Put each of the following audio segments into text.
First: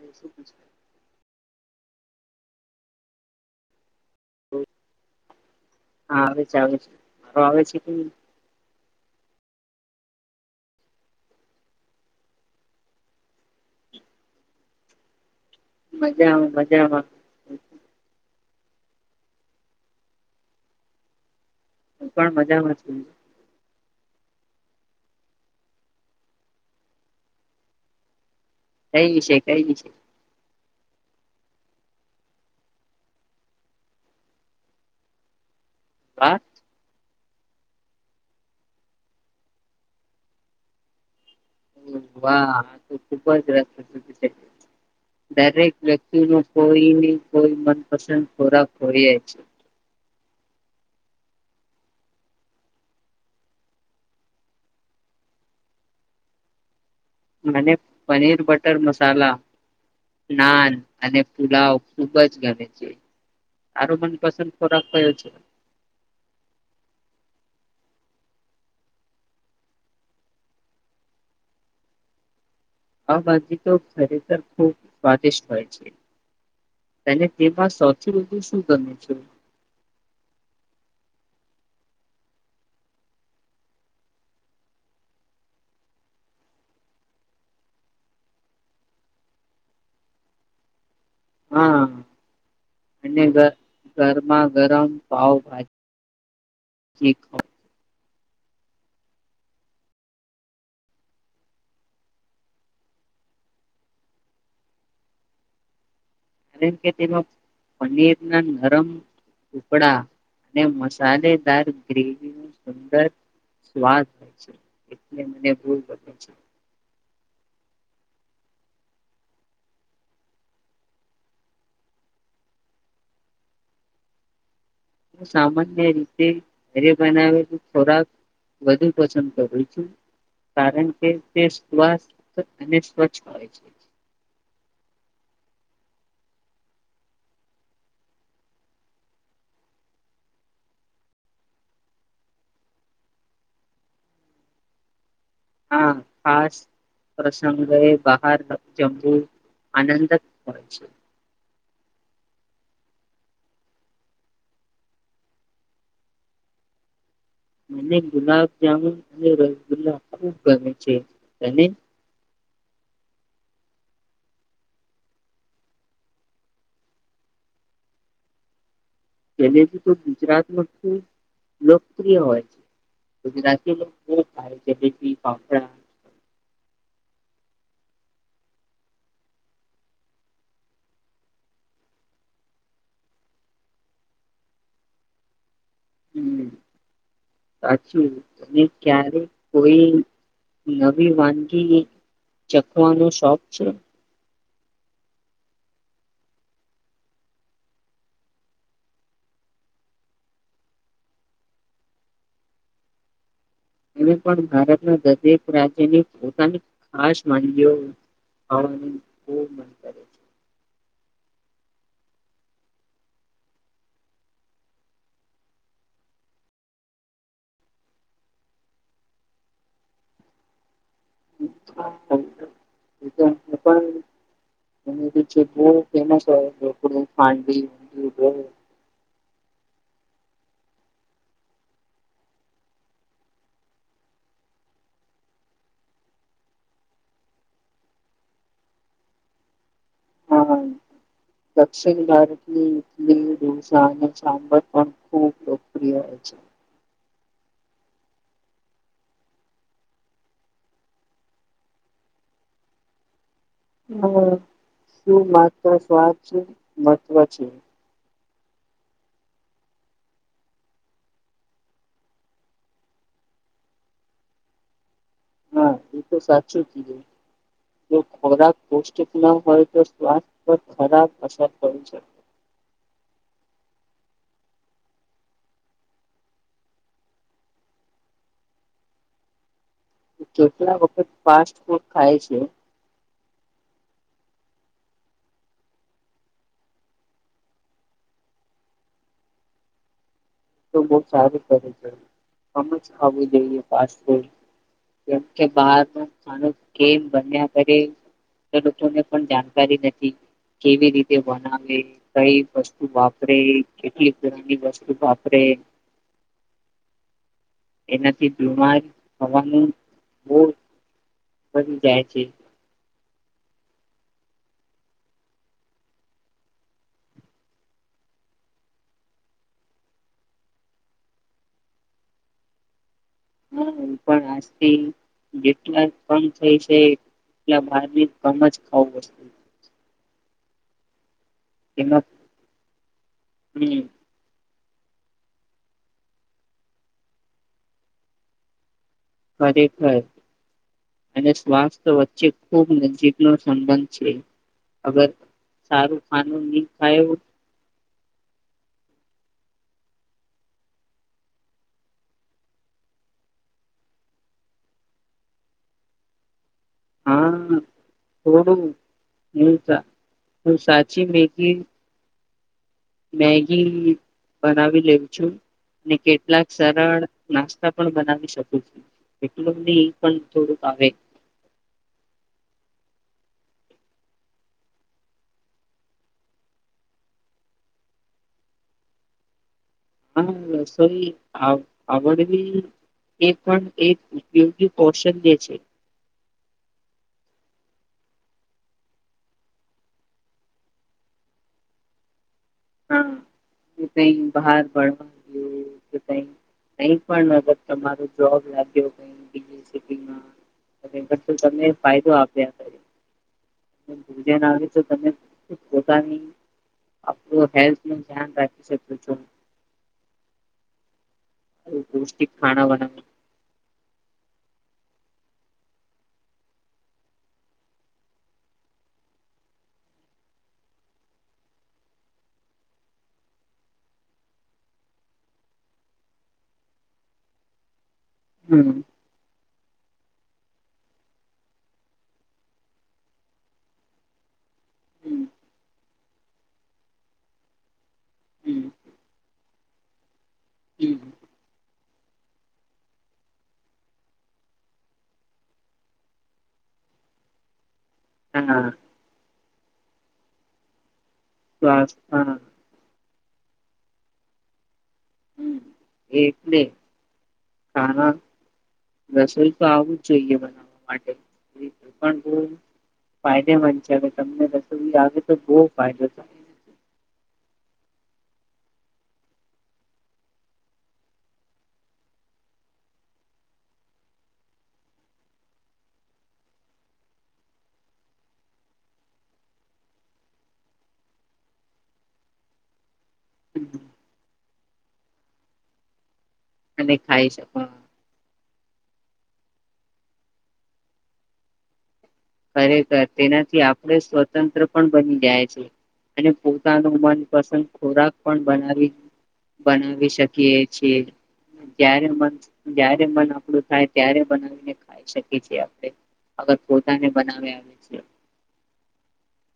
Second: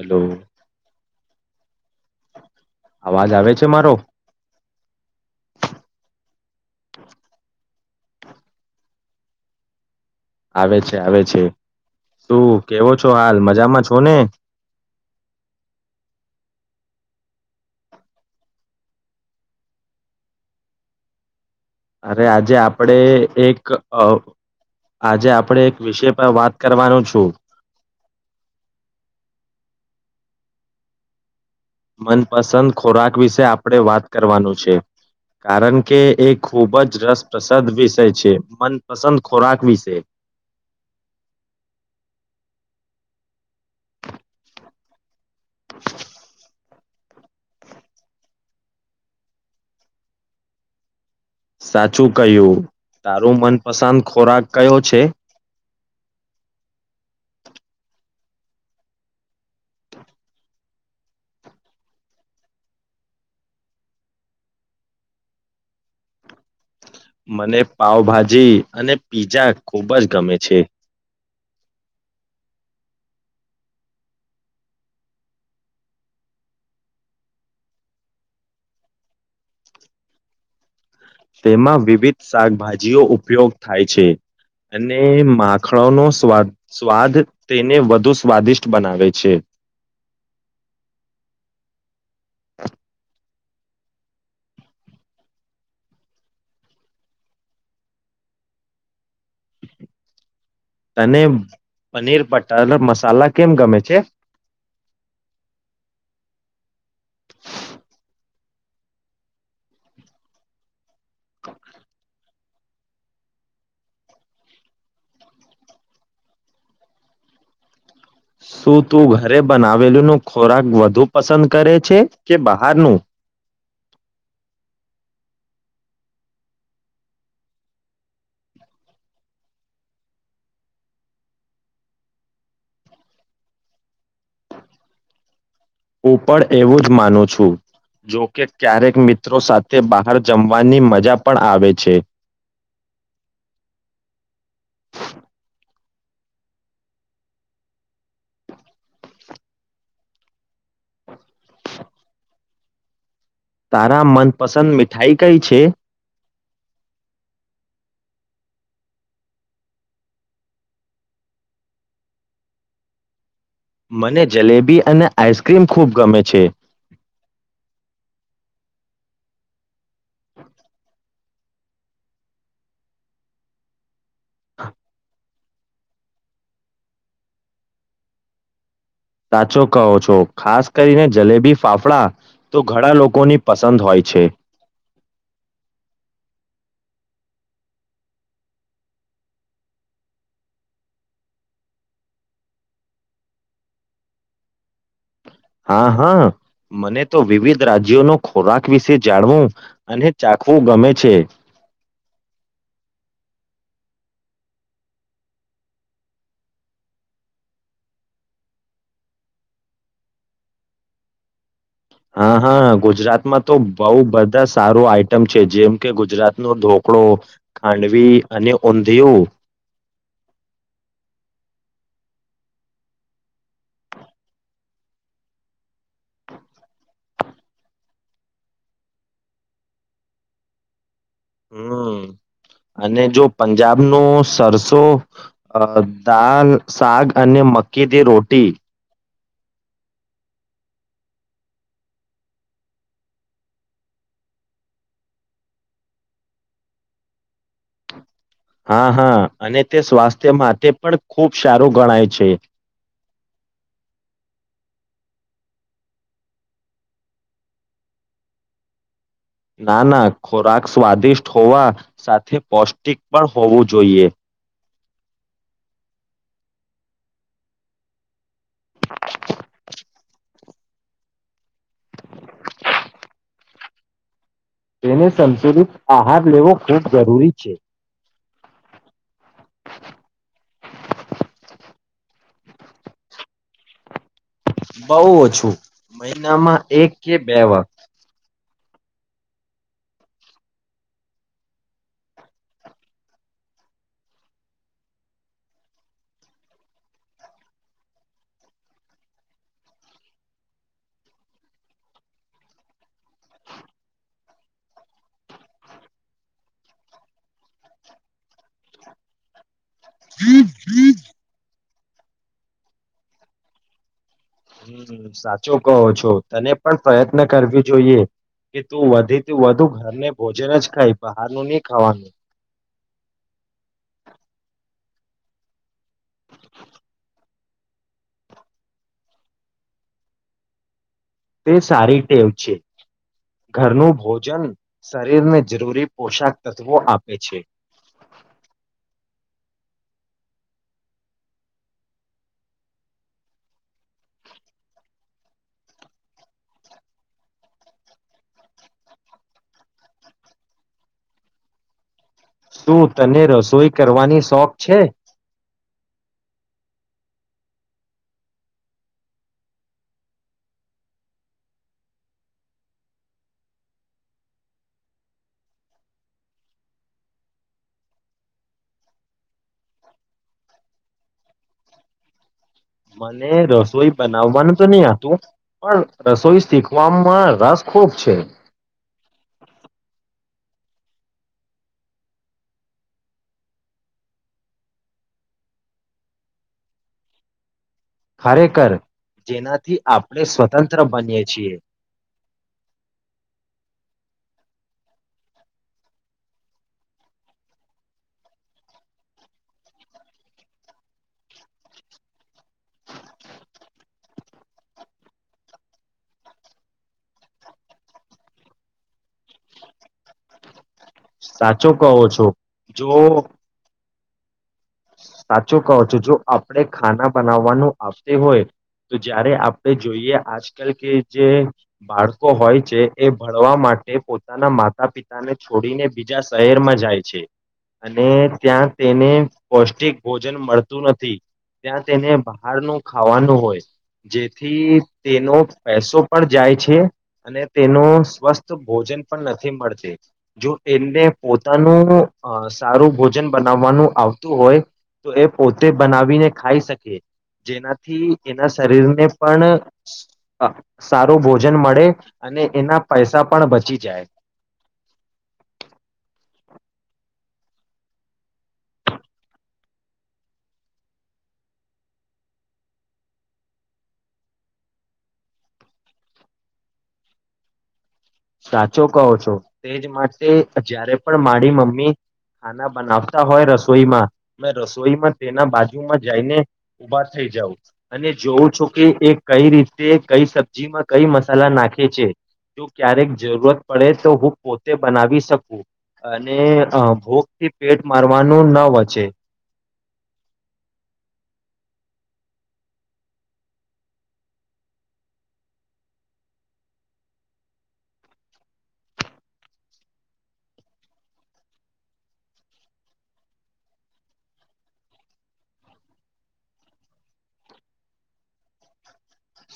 Hello અવાજ આવે છે મારો હા આવે છે આવે મારો આવે છે. હમ આવે છે આવે છે શું કેવો છો હાલ મજામાં છો ને મજામાં મજામાં હું અરે પણ આજે મજામાં આપડે છું એક અવ આજે આપડે એક વિષય પર વાત કરવાનો છું કઈ વિશે કઈ વિશે મનપસંદ ખોરાક વિશે આપડે વાત કરવાનું છે કારણ કે એ વાહ ખૂબ જ રસ પ્રસદ વિષય છે મનપસંદ ખોરાક વિશે વાહ આ તો ખુબ જ રસ [inaudible] દરેક વ્યક્તિ નું કોઈ ની કોઈ મનપસંદ ખોરાક હોઈ છે. સાચું કહ્યું તારું મનપસંદ ખોરાક કયો છે? મને પનીર બટર મસાલા નાન અને પુલાવ ખુબજ ગમે છે તારો મનપસંદ ખોરાક કયો છે? મને પાાવભાજી અને પીઝા ખુબ જ ગમે છે. આ બાજુ તો ખરેખર ખૂબ સ્વાદિષ્ટ હોય છે અને તેમાં સૌથી વધુ શું ગમે છે. તેમાં વિવિધ શાકભાજીઓ ઉપયોગ થાય છે અને માખણોનો સ્વાદ સ્વાદ તેને વધુ સ્વાદિષ્ટ બનાવે છે. હા અને ઘર ઘરમાં ગરમ પાવભા જી તને પનીર બટર મસાલા કેમ ગમે છે કારણ કે તેમાં પનીર ના નરમ ટુકડા ને મસ સાલેદાર ગ્રેવી સુંદર સ્વાદ હોય છે એટલે મને બુ ગમે છે. શું તું ઘરે બનાવેલોનો ખોરાક વધુ પસંદ કરે છે કે બહારનું સામાન્ય રીતે ઘરે બનાવેલ ખોરાક વધુ પસંદ કરું છું કારણ કે તે સ્સ્થ અને સ્વચ્છ હો છે હું પણ એવુ જ માનું છું જોકે ક્યારેક મિત્રો સાથે બહાર જમવાની મજા પણ આવે છે હા ખાસ પ્રસંગ એ બહાર જમવું આનંદ જ હોય છે તારા મનપસંદ મીઠાઈ કઈ છે મને ગુલાબજામુન અને રસગુલ્લા ખુબ ગમે છે તને મને જલેબી અને આઈસ્ક્રીમ ખૂબ ગમે છે જલેબી તો ગુજરાતમાં ખુબ લોકપ્રિય હોય છે ગુજરાતી લોકો બહુ ખાય જલેબી [inaudible] ફાફડા સાચો કહો છો ખાસ કરીને જલેબી ફાફડા તો ઘણા લોકોની પસંદ હોય છે હમ્મ સાચું તને ક્યારે કોઈ નવી વાનગી ચખવાનો શોખ છે હા હા મને તો વિવિધ રાજ્યોનો ખોરાક વિશે જાણવું અને ચાખવું ગમે છે મને પણ ભારતના દરેક રાજ્યની પોતાની ખાસ વાનગીયો ખાવાનું ખુબ મન કરે છે હા હા ગુજરાતમાં તો બહુ બધા સારું આઈટમ છે જેમ કે ગુજરાત નો ઢોકળો ખાંડવી અને ઊંધિયું [unintelligible] હમ્મ અને જો પંજાબ ની સરસો અ દાળ શક અને મકે દી રોટી હા દક્ષિણ ભારતની ઈટલી ઢોસા અને સાંભર પણ ખૂબ લોકપ્રિય હોય છે હા હા અને તે સ્વાસ્થ્ય માટે પણ ખૂબ સારું ગણાય છે હમ્મ શું માત્ર સ્વાસ મહત્વ છે ના ના ખોરાક સ્વાદિષ્ટ હોવા સાથે પૌષ્ટિક પણ હોવું જોઈએ. હા એ તો સાચું કીધું. જો ખોરાક પૌષ્ટિક ના હોય તો સ્વાસ્થ્ય પર ખરાબ અસર થડી શકે. તેને સંતુલિત આહાર લેવો ખૂબ જરૂરી છે. કેટલા વખત ફાસ્ટ ફૂડ ખાય છે. બહુ ઓછું મહિનામાં એક કે બે વાર સારું કે છે આમજ ખાવુ જોઈએ ફૂડ કેમ કે બાર નુ ખાવાનું બન્યા કરે લોકોને પણ જાણકારી નથી કેવી રીતે બનાવે કઈ વસ્તુ વાપરે કેટલી પ્રની વસ્તુપ આપ એનાથી બુમાર થવાનું વખત બી જાય છે. હમ્મ સાચો કહો છો તને પણ પ્રયત્ન કરવ જોઈએ કે તું વધીથી વધુ ઘરને ભોજન જ ખાય બહારનું નહી ખાવાનું. હા હું પણ આજથી જેટલા કમ થાય છે એટલા બાર બી કમ જ ખાવું વસ્તુ તે સારી તેમાં ટેવ છે. હમ ઘરનું ભોજન શરીરને જરૂરી પોષાક તત્વો આપે છે. ખરેખર અને સ્વાસ્થ્ય વચ્ચે ખૂબ નજીક નો સંબંધ છે અગર સારું ખાનું નહી ખાયું શું તને રસોઈ કરવાની શોખ છે? હા થોડું હુ સાચી મેગી બનાવી લેઉ છું. અને કેટલાક સરળ નાસ્તા પણ બનાવી શકું છું. એટલું નહી એ પણ થોડુંક આવે મને રસોઈ બનાવવાનું તો નહી હતું પણ રસોઈ શીખવામાં રસ ખૂબ છે. હા રસોઈ આવડવી એ પણ એક ઉપયોગી કૌશલ્ય છે. ખરેખર જેનાથી આપણે સ્વતંત્ર બનીએ છીએ. હા કે કઈ બહાર ભણવા કે કંઈક પણ તમારો જોબ લાગ્યો બીજી સીટી મા તો પણ ફાયદો આપીયા કરે ભજન આવે તો ત પોતાની તો હેલ્થ નું ધ્યાન રાખી શકો છો. સાચો કહો છો પૌષ્ટિક ખાણા જો બનાવ સાચું કહો છો જો આપણે ખાના બનાવવાનું આપતી હોય તો જ્યારે આપણે જોઈએ આજકાલ કે જે બાળકો હોય છે એ, ભણવા માટે પોતાના માતા પિતાને છોડીને બીજા શહેરમાં જાય છે. અને ત્યાં હમ તેને પૌષ્ટિક ભોજન મળતું નથી, ત્યાં તેને બહારનું ખાવાનું હોય. જેથી તેનો પૈસો પણ જાય છે, અને તેનો સ્વસ્થ ભોજન પણ નથી મળતી. જો હમ એમને પોતાનું સારું ભોજન બનાવવાનું આવ વતુ હોય તો એ પોતે બનાવીને ખાઈ શકે જેના થી એના હા શરીર ને પણ હા સારું ભોજન મળે બસ હા અને એના પૈસા પણ બચી જાય હમ. એટલે ખાણા રસોઈ તો આવું જ જોઈએ બનાવવા માટે પણ બો ફાયદેમંદ છે હવે તમને રસોઈ આવે તો બહ ફાયદો થાય નથી. સાચો કહો છો તેજ માટે જયારે પણ મારી મમ્મી ખાના બનાવતા હોય, રસોઈમાં મે રસોઈમાં તેના બાજુમાં જઈને ઉભા થઈ જાઉં અને જોવં છું કે એ કઈ રીતે કઈ સબ્જીમાં કઈ મસાલા નાખે છે. ક્યારેક જરૂરત હમ. પડે તો હું પોતે બનાવી શકું અ ને અને ભોગ ખાઈ થી શકો પેટ મારવાનું ન પ છેે. ખરેખર તેનાથી આપણે સ્વતંત્ર પણ બની જાય છે અને પોતાનું મનપસંદ ખોરાક પણ બનાવી બનાવી શકીએ છીએ જ્યારે જ્યારે મન આપણું થાય ત્યારે બનાવીને ખાઈ શકીએ છીએ આપણેગ ને બનાવે આવે છે.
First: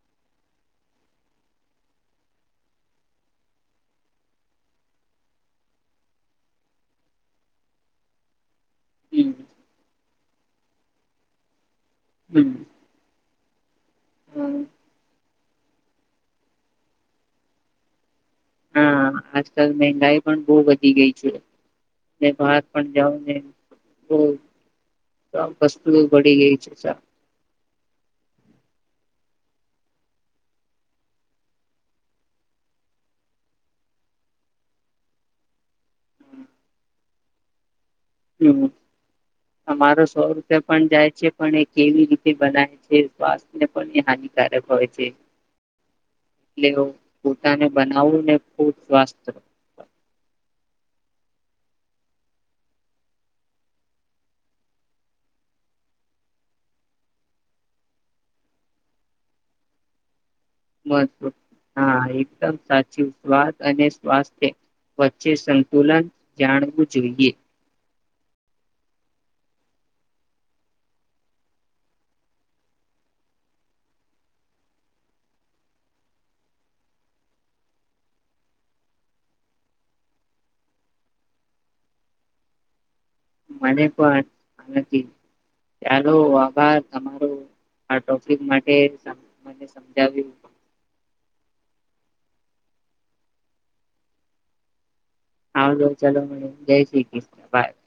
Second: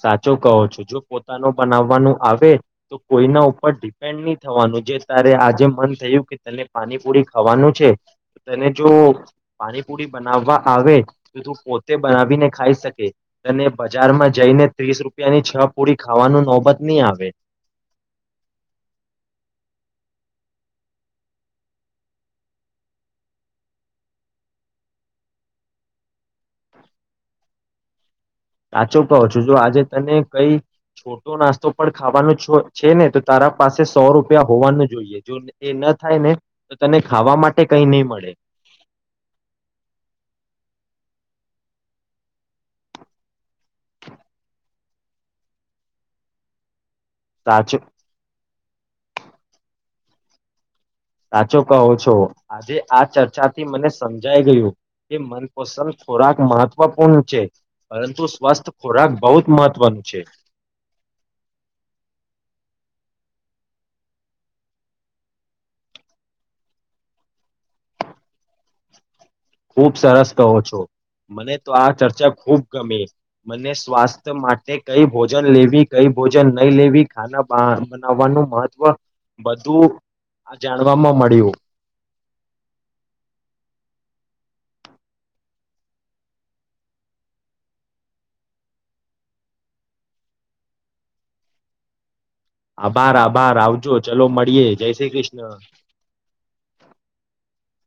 સાચો કહો છો જો પોતાનું બનાવવાનું આવે તો કોઈના ઉપર ડિપેન્ડ ની થવાનું જે તારે આજે મન થયું કે તને પાણીપુરી ખાવાનું છે. તેને જો હમ પાણીપુરી બનાવવા આવે તો તું પો તે બનાવીને હમ ખાઈ શકે તને બજારમાં અ જઈને રૂપિયાની છ પૂરી ખાવાનું નોબત નહીં આવે હા આજકાલ મંગાઈ પણ બો વધી ગઈ છે બહાર પણ જાઓને બહ વસ્તુ ઘડી ગઈ છે. સાચો કહો છો જો આજે તને કઈ છોટો નાસ્તો પણ ખાવાનો છો છે ને તો તારા પાસે સો રૂપિયા હોવાનું જોઈએ જો એ ન થાય ને તો તને ખાવા માટે કઈ નહી મળે હમ અમારો સવર પણ જાય છે પણ એ કેવી રીતે બનાવે છે સ્વસ્થ ને પણ એ હાનિકારક હોય છે એટલે પોતાને સાચો બનાવું ને ખ સ્વાસ્થ સાચો કહો છો આજે આ ચર્ચાથી મને સમજાઈ ગયું કે મનપસંદ ખોરાક મહત્વપૂર્ણ છે પરંતુ સ્વસ્થ ખોરાક બહુ જ મહત્વનું છે. મહત્વ હા એકદમ સાચું સ્વાદ અને સ્વાસ્થ્ય વચ્ચે સંતુલન જાણવું જોઈએ. ખૂબ સરસ કહો છો મને તો આ ચર્ચા ખુબ ગમે મને સ્વાસ્થ્ય માટે કઈ ભોજન લેવી કઈ ભોજન નહી લેવી ખાના બનાવવાનું મહત્વ બધું આ જાણવાવામાં મળ્યું. મને પણ નથી ચાલો આભાર તમારો આ ટોપિક માટે મને સમજાવ્યું આભાર આભાર આવજો ચલો મળીએે જય શ્રી કૃષ્ણ આવજો ચલો મળીયે જય શ્રી કૃષ્ણ બાય